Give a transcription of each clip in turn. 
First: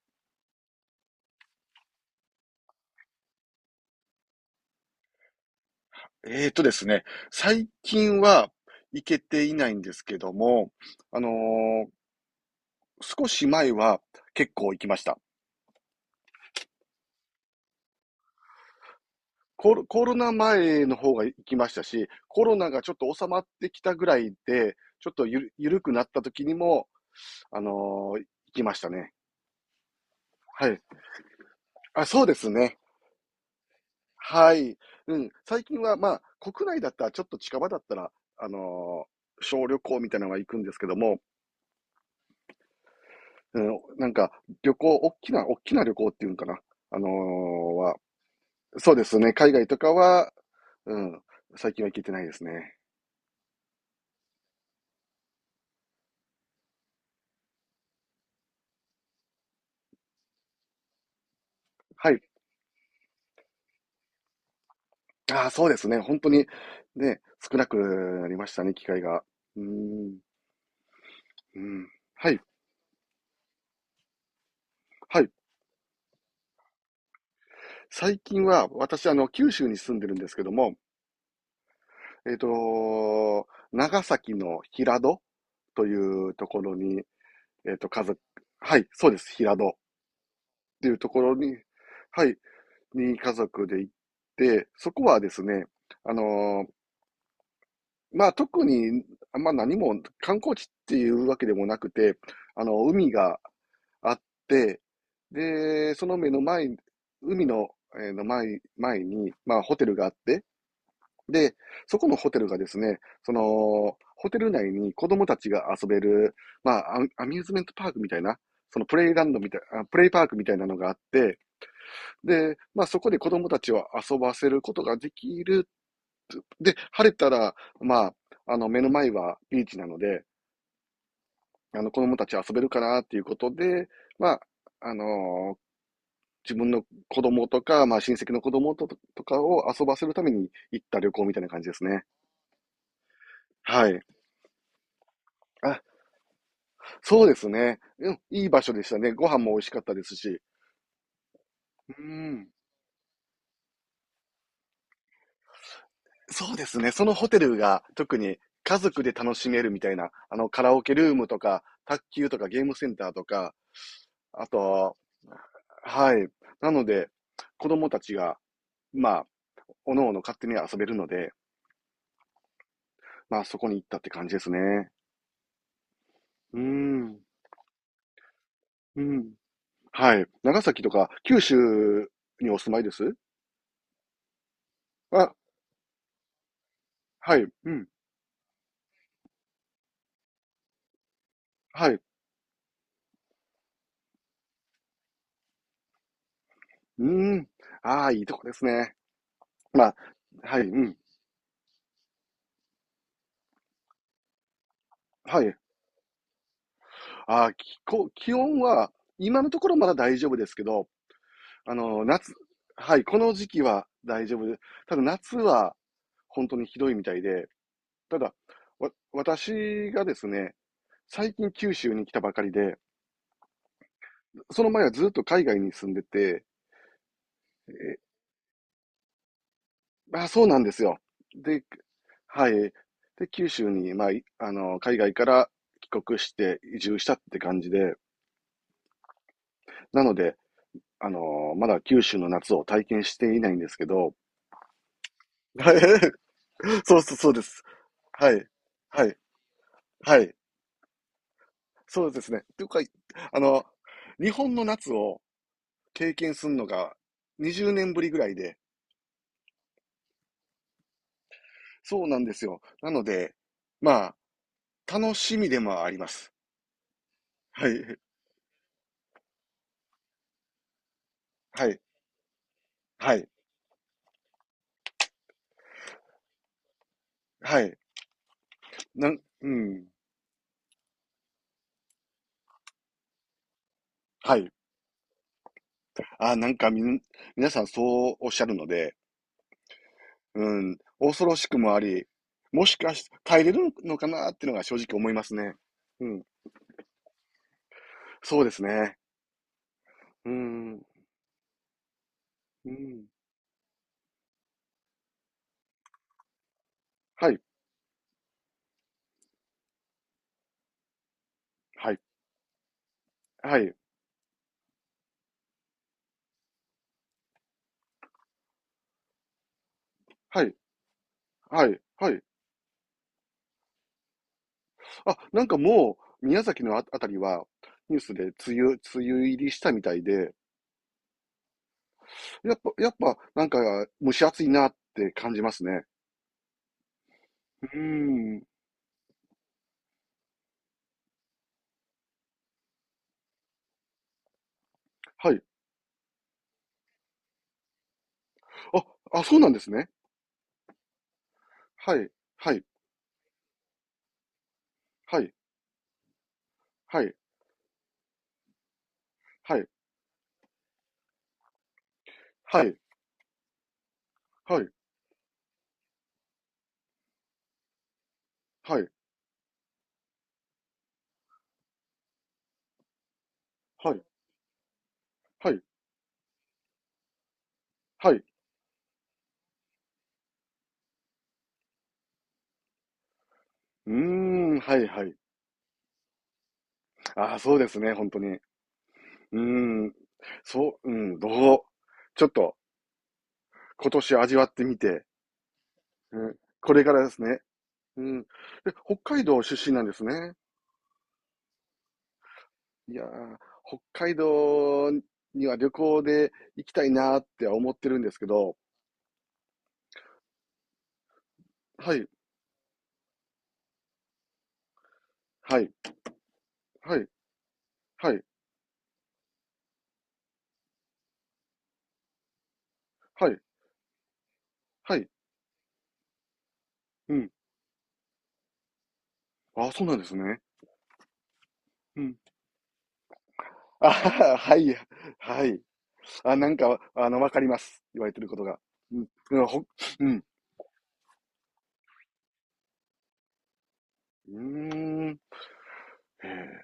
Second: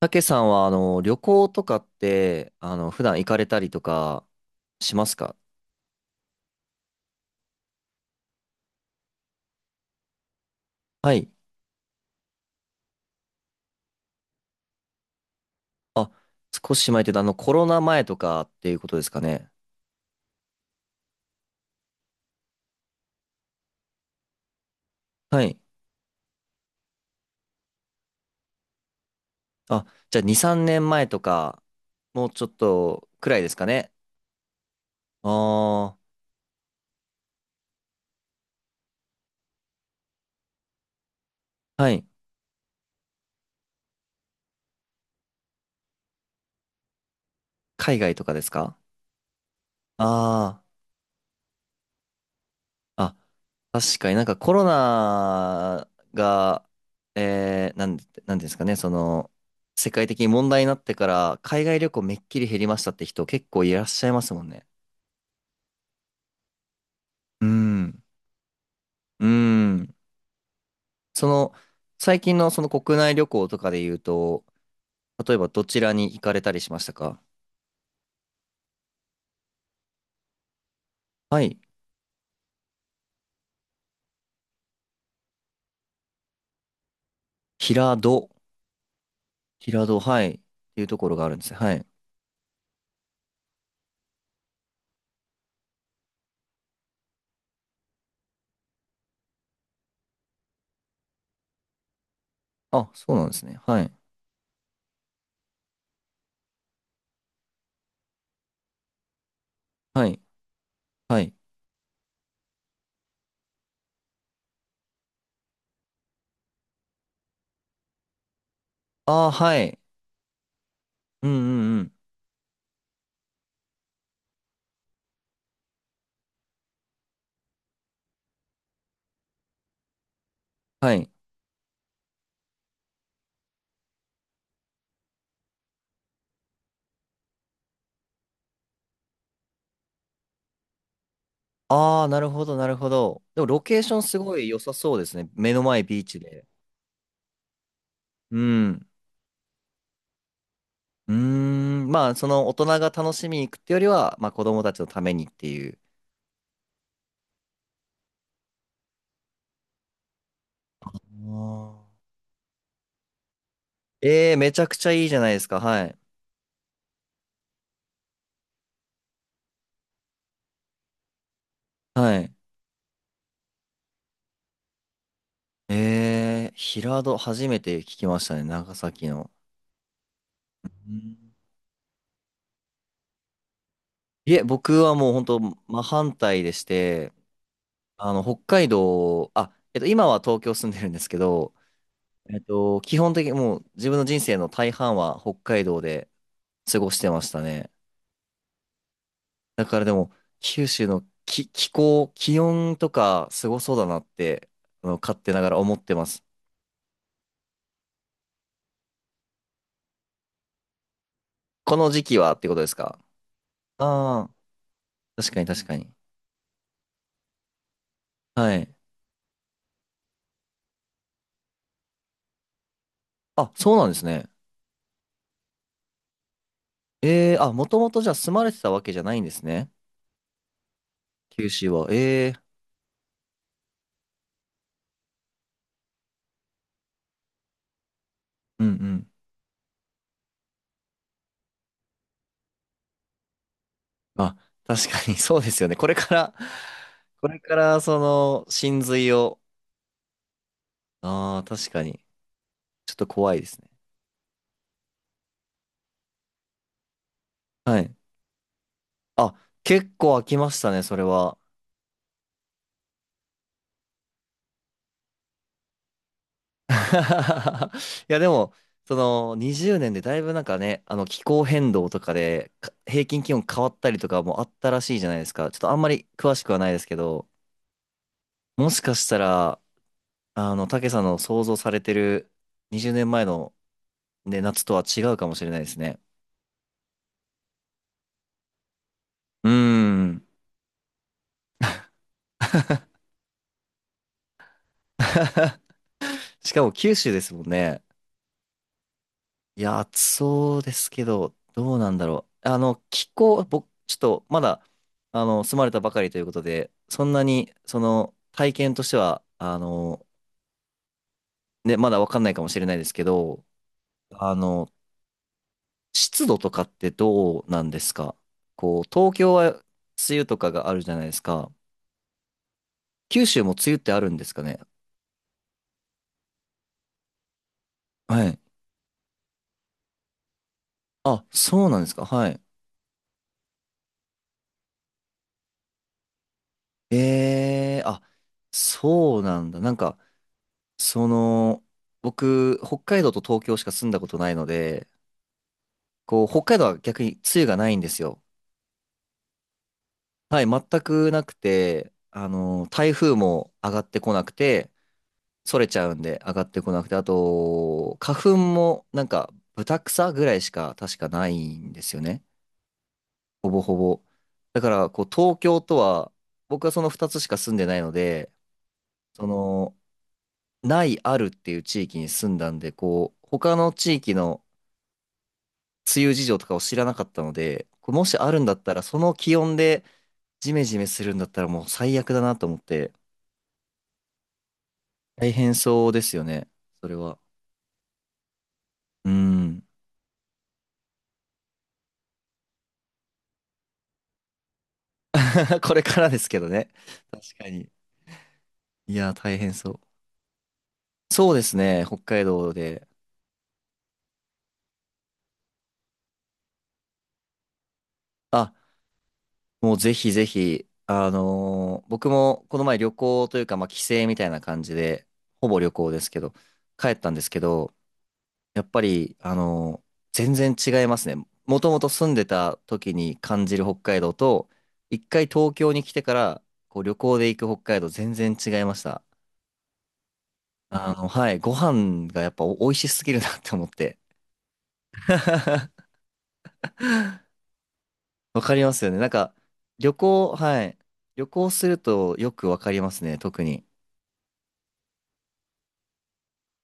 たけさんは、旅行とかって、普段行かれたりとかしますか？えーとですね、最近は行けていないんですけども、はあのい。ー少し前は結構行きました。あ、少し前って言うと、コロナ前とかっていうことですかね。コロナ前の方が行きましたし、コロナがちょっと収まってきたぐらいで、ちょっとゆはる、い。ゆるくなった時にも、あの行きましたね。あ、じゃあ2、3はい。年前とか、あ、そうもうでちょすっね。とくらいですかね。はい。うん。最近は、あまあ、国内だったら、ちょっと近場だったら、あのー小旅行みたいなのが行くんですけども、あ、はい。うん、なんか、旅行、大きな、大きな旅行っていうんかな。あのーは、海外とかですか？そうですね。海外とかは、あうん、最近は行けてないですね。あー、あ、確かになんかコロナが、えー、なん、なんですかね、その、世界的に問題になってから、海外旅行はめい。っきり減りましたって人結構いらっしゃいますもんね。ああ、そうですね。本当に、ね、う少なくん。なりましたね、機会が。ううーん。ん、その、うん。最は近い、のその国内旅行とかで言うと、はい。例えばどちらに行かれたりしましたか？最近は、私、あの、九州に住んでるんですけども、はい。えっと、長崎の平戸というところに、えっと、平戸。はい、そうです、平戸っ平戸、はい。っていうていうとところこがあろるんですに、ね。はい。はい、に家族で行って、そこはですね、あのーまあ、特に、まあ、何も観光地っていうわけでもなくて、あの、あ、海そうなんでがすね。はい。あって、で、その目の前、海の、えーの前、前に、まあ、ホテルがはあっい。て、はい。で、そこのホテルがですね、その、ホテル内に子供たちが遊べる、まあ、アミューズメントパークみたいな、そのプレイラああ、ンドみたはいい。な、あプレイパークみたいなのがあっうんて、うんうん。で、まあそこで子供たちを遊ばせることができる。で、晴れたら、まあ、あの目の前はビーチなので、はい。あの子供たち遊べるかなっていうことで、まあ、あのー自分の子供とか、まあ親戚の子供ととかを遊ばせるために行った旅行みたいな感じですね。ああ、なるほど、なるほど。でも、ロケーはショい。ンすごい良さそうですね。目のあ、前ビーチで。そうですね。うん、ういい場所でん。したね。ご飯も美味しかったですし。うーん。うまあ、そん。の大人が楽しみに行くってよりは、まあ、子供たちのためにっていう。そうですね。そのホテルが特に家族で楽しめるみたいな、あの、カラオケルームとか、あ、卓球とかゲームセンターとか、えー、あめちゃくちゃと、いいじゃないですか。はい。はい。なので、子供たちが、まあ、おのおの勝手に遊べるので、はい。まあ、そこに行ったって感じですね。ええー、うー平戸、ん。初めて聞きましたね。長う崎の。ん。はい。長う崎とかん、九州にお住まいです？いえ、僕はもう本あ、当、真反対でして、はい。うん。北海道、今は東京住んでるんですけど、はい。うえっと、基本的にもう自分の人生の大半は北海道で過ごしーてましたん。ね。ああ、いいとこですね。だからまであ、も、はい。九う州ん。の気候、気温とかすごそうだなって、勝手なはがい。ら思ってます。あーきこ気温は、今のところまだ大丈夫ですけど、あこの時の、期夏、はってことですはか？い、この時期は大ああ丈夫で、ただー、確夏かに確はかに。本当にひどいみたいで、ただ、はい。私がですね、最近九州に来たばかりで、あ、そうなんですね。その前はずっと海外に住んでて、ええ、あ、もともえとじゃあ住まれてたわけじゃないんですね。あ、そうなんですよ。九で、州は。えはえ、い。で、九州に、まあ、海外から帰国して移住したって感じで、うんうん。なので、あの、まだ九州の夏を体験していないんですけど、あ、確かにそうですよはね。い。これか ら、そこうれでかす。らそはい。の、真は髄い。を、はい。ああ、確かに。そうですね。というか、ちょっと怖あいですの、ね。日本の夏を経験するのが20は年い。ぶりぐらいで、あ、結構飽きましたね、それは。そうなんですよ。なので、まあ、楽しみでもあります。はい。いや、でも、その20年でだいぶなんかね、あの気候は変い。動とかでか平は均い。気温変わったりとかもあったらしいじゃないですか。ちょっとあんまり詳しくはないですけど、はい。もしかしたうら、ん。竹さんの想像されてる20年前のはね、い。夏とは違うかもしれないですね。あ、なんかみん、皆さんそうおっしゃるので、うーん。うん。恐ろしくもあり、もしかし、耐えれるのかなっていうのが正直思いますね。うん。しかも九州ですもんね。そうですね。いや、暑うそうでん。すけど、どうなんだろう。うん。気候、僕、ちょっとまだ、住まれたばかりということで、そんなはい。に、その、体験としては、ね、まはい。だわかんないかもしれないですけど、はい。あの、湿度とかってどうなんですか？こう、東京は梅雨とはかい。があるじゃないですか。はい。はい。九州も梅雨ってあるんですかね？あ、なんかもう、宮崎のあ、あたりは、ニュースはでい。梅雨、梅雨入りしたみたいで、あ、そうなんですか。はい。やっぱ、なんか、蒸し暑いなって感じますね。うえー、あ、ーん。そうなんだ。なんか、その、僕、北海道と東京しか住んだことないので、はい。こう、北海道は逆に梅雨がないんですよ。あ、あ、そうなんですね。はい、全くなくて、はい。はい。台風も上がってこなくて、はい。それちゃうんで上がってこなくて、あはと、花粉もなんか、い。豚草ぐらいしか確かないんですよね。はい。ほぼほぼ。だはい。から、こう、東京とは、僕はその2つしか住んでないので、はい。その、ないあるっていう地域に住んだんで、こう、他のはい。地は域い。のはい。梅雨事情とかを知らなかったので、これもはしい。あるんだったら、その気温でジメジメするんだったらもう最悪だなと思って、うーん。はい。はい。大変そうですよね。それは。ああ、そうですね。本当に。ううーん。ん。そう、うん。うちょっと、今年味わってみて、これからうですん、けどね。これからですね。確かに。うん。で、い北や、海大道変出そ身う。なんですね。そうですね、北海道で。いやー、北海道には旅行で行きたいなーって思ってるんですけあ、ど、もうぜひぜひ、あのーはい、僕もこの前旅行というか、まあ帰省みたいな感じで、ほぼはい、旅行ですけど、帰はっい、たんですけど、はい、やっぱり、全然違いますね。もともと住んでた時にはい、感じる北海道と、は一い、回東京に来てから、こう旅う行でん。行く北海道全然違いました。あ、そうなんですね。はい、ごう飯ん。がやっぱお美味しすぎるなって思っあて。はは、はい、はい。あ、なんか、あの、わかります。言われてるこわとかが。りますよね。うん、なんか、うんほ、旅うん。行、はい。旅行するとよくわかりますね、特に。うーん。へえ、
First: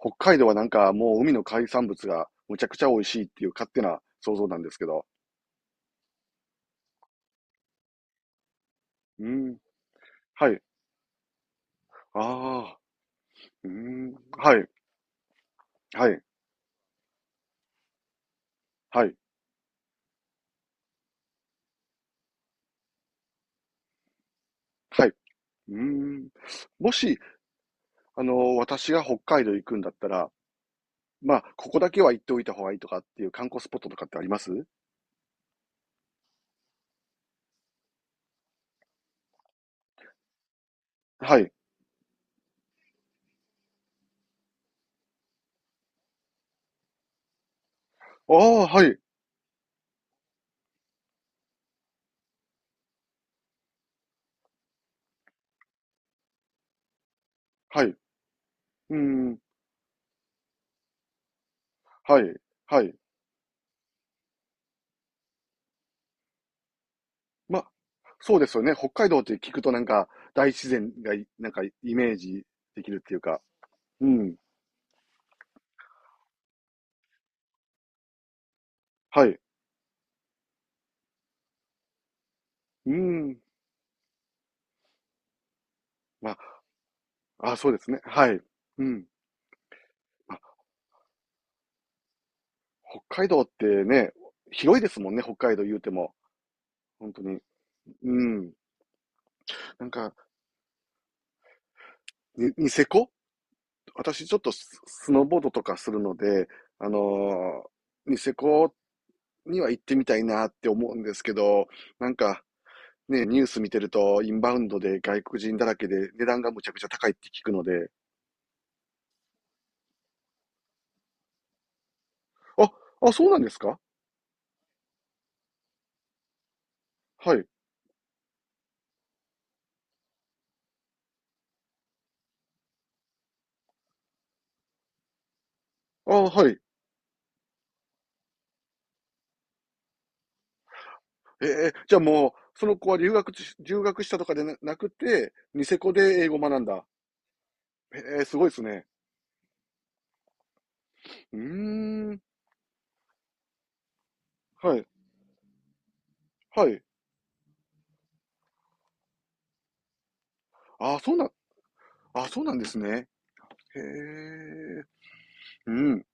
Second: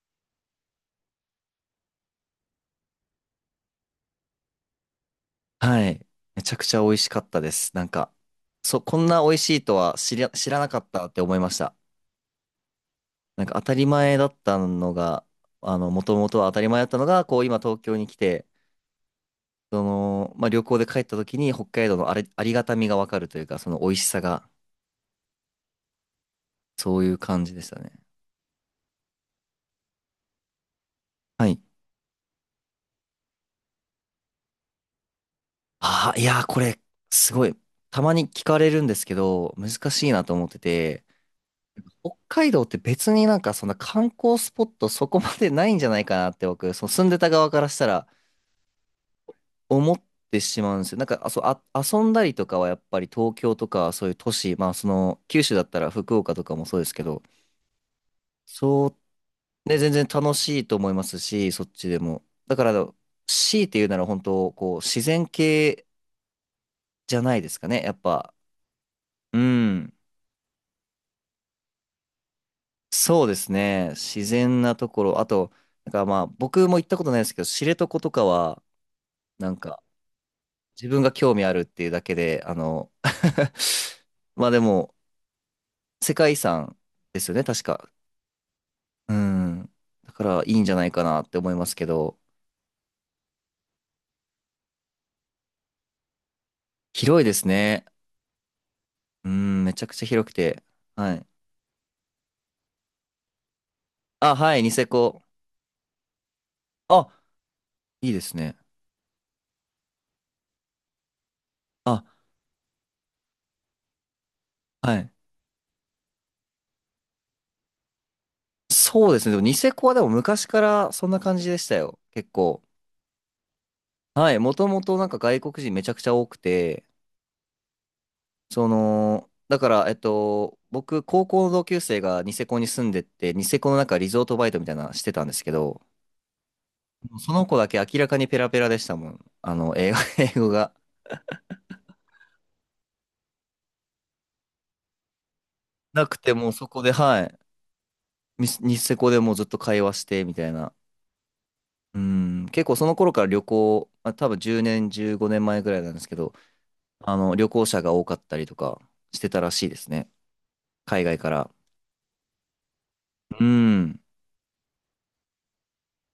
北海道はなんかもう海の海産物がむちゃくちゃ美味しいっていう勝手な想像なんですけど。はい。めちゃくちゃ美味しかったです。なんか、こんなう美味しん。いとは知りゃ、は知らい。なかったって思いました。ああ、なんか当うーたりん、前だっはたい、のが、もはとい、もとは当たり前だったのが、こう今東京に来て、はい、その、まあ、旅行で帰った時に北海道のあれ、ありがたみがわかるというか、その美味しさが、はい。うーん。もそういし、う感じでしたね。あの、私が北海道行くんだったら、まあ、はい。ここだけは行っておいた方がいいとかっていう観光スポットとかってあります？ああ、いやー、これ、すごい。たまに聞かれるんですけど、難しいなと思ってて、はい。北海道って別になんかそんな観光スポットそこまでないんじゃないかなって僕、その住んでた側からしたらああ、はい、思ってしまうんですよ。なんか、あ、遊んだりとかはやっぱり東京とかそういう都市、まあその九州だったら福岡とかもそうですけど、はい。うそーん、ね、全然楽しいと思いますし、そっちではも。い、だかはい。ら、強いて言うなら本当、こう、自然系じゃないですま、かね、やっぱ。そうですよね。北海道ってう聞くとなんん。か、大自然がい、なんか、イメージできるっていうそうでか。すね。う自ん、然なところ。あと、なんかまあ僕も行ったことないですけど、知床とかは、はい。なんか自分が興味あるっていうだけで、あうの ーん、まあでも、世界ま遺産ですよね、あ、あ、確そうですか。ね。はい。うん。うん。だかま、らいいんじゃないかなって思いますけど、北海道ってね、広いですもんね、北海道言うても。本当広いでに。すね。うん。うん、めちなゃんくちゃか、広くて。はい。ニセコ、私ちあ、ょっとはい、ニスセスノコ。ーボードとかするので、あのあ、ーいいニでセすね。コには行ってみたいなって思うんですけど、あ、なんかね、ニュース見てるとインバウンドはでい。外国人だらけで値段がむちゃくちゃ高いって聞くので、そうですね。でもニセコはでも昔からそんな感じでしたよ。結構。あ、あ、そうなんですか？はい。もともとなんか外国人めちゃくちゃ多くて、はい。その、だから、えっと、僕、高校の同級生がニセコに住んでて、ニセコのなんかリゾートバイトみたいなのしてたんですけど、あ、はい。その子だけ明らかにペラペラでしたもん。英語、英語が。ええ、じゃあもう、その子は留学し、留学したとかでななくて、ニセコでなく英て語をもう学んそこだ。で、はい。ええ、すごミいでスす子ね。セコでもうずっと会話して、みたいな。ううーん。ん。結構その頃から旅行、あ、多分10はい。年、15年前ぐらいなんですけど、はい。旅行者が多かったりとかしてたらしいですね。あ、海そう外なんから。あ、そうなんですね。うへん。え。うん。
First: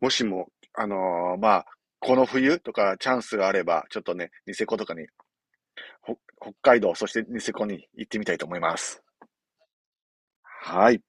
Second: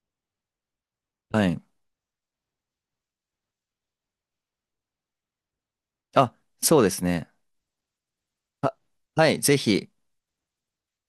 もしも、はまい。あ、この冬とかチャンスがあれば、ちょっとね、ニセコとかに、あ、北海そうで道、すそしてね。ニセコに行ってみたいと思いまあ、す。はい。ぜひ。はい。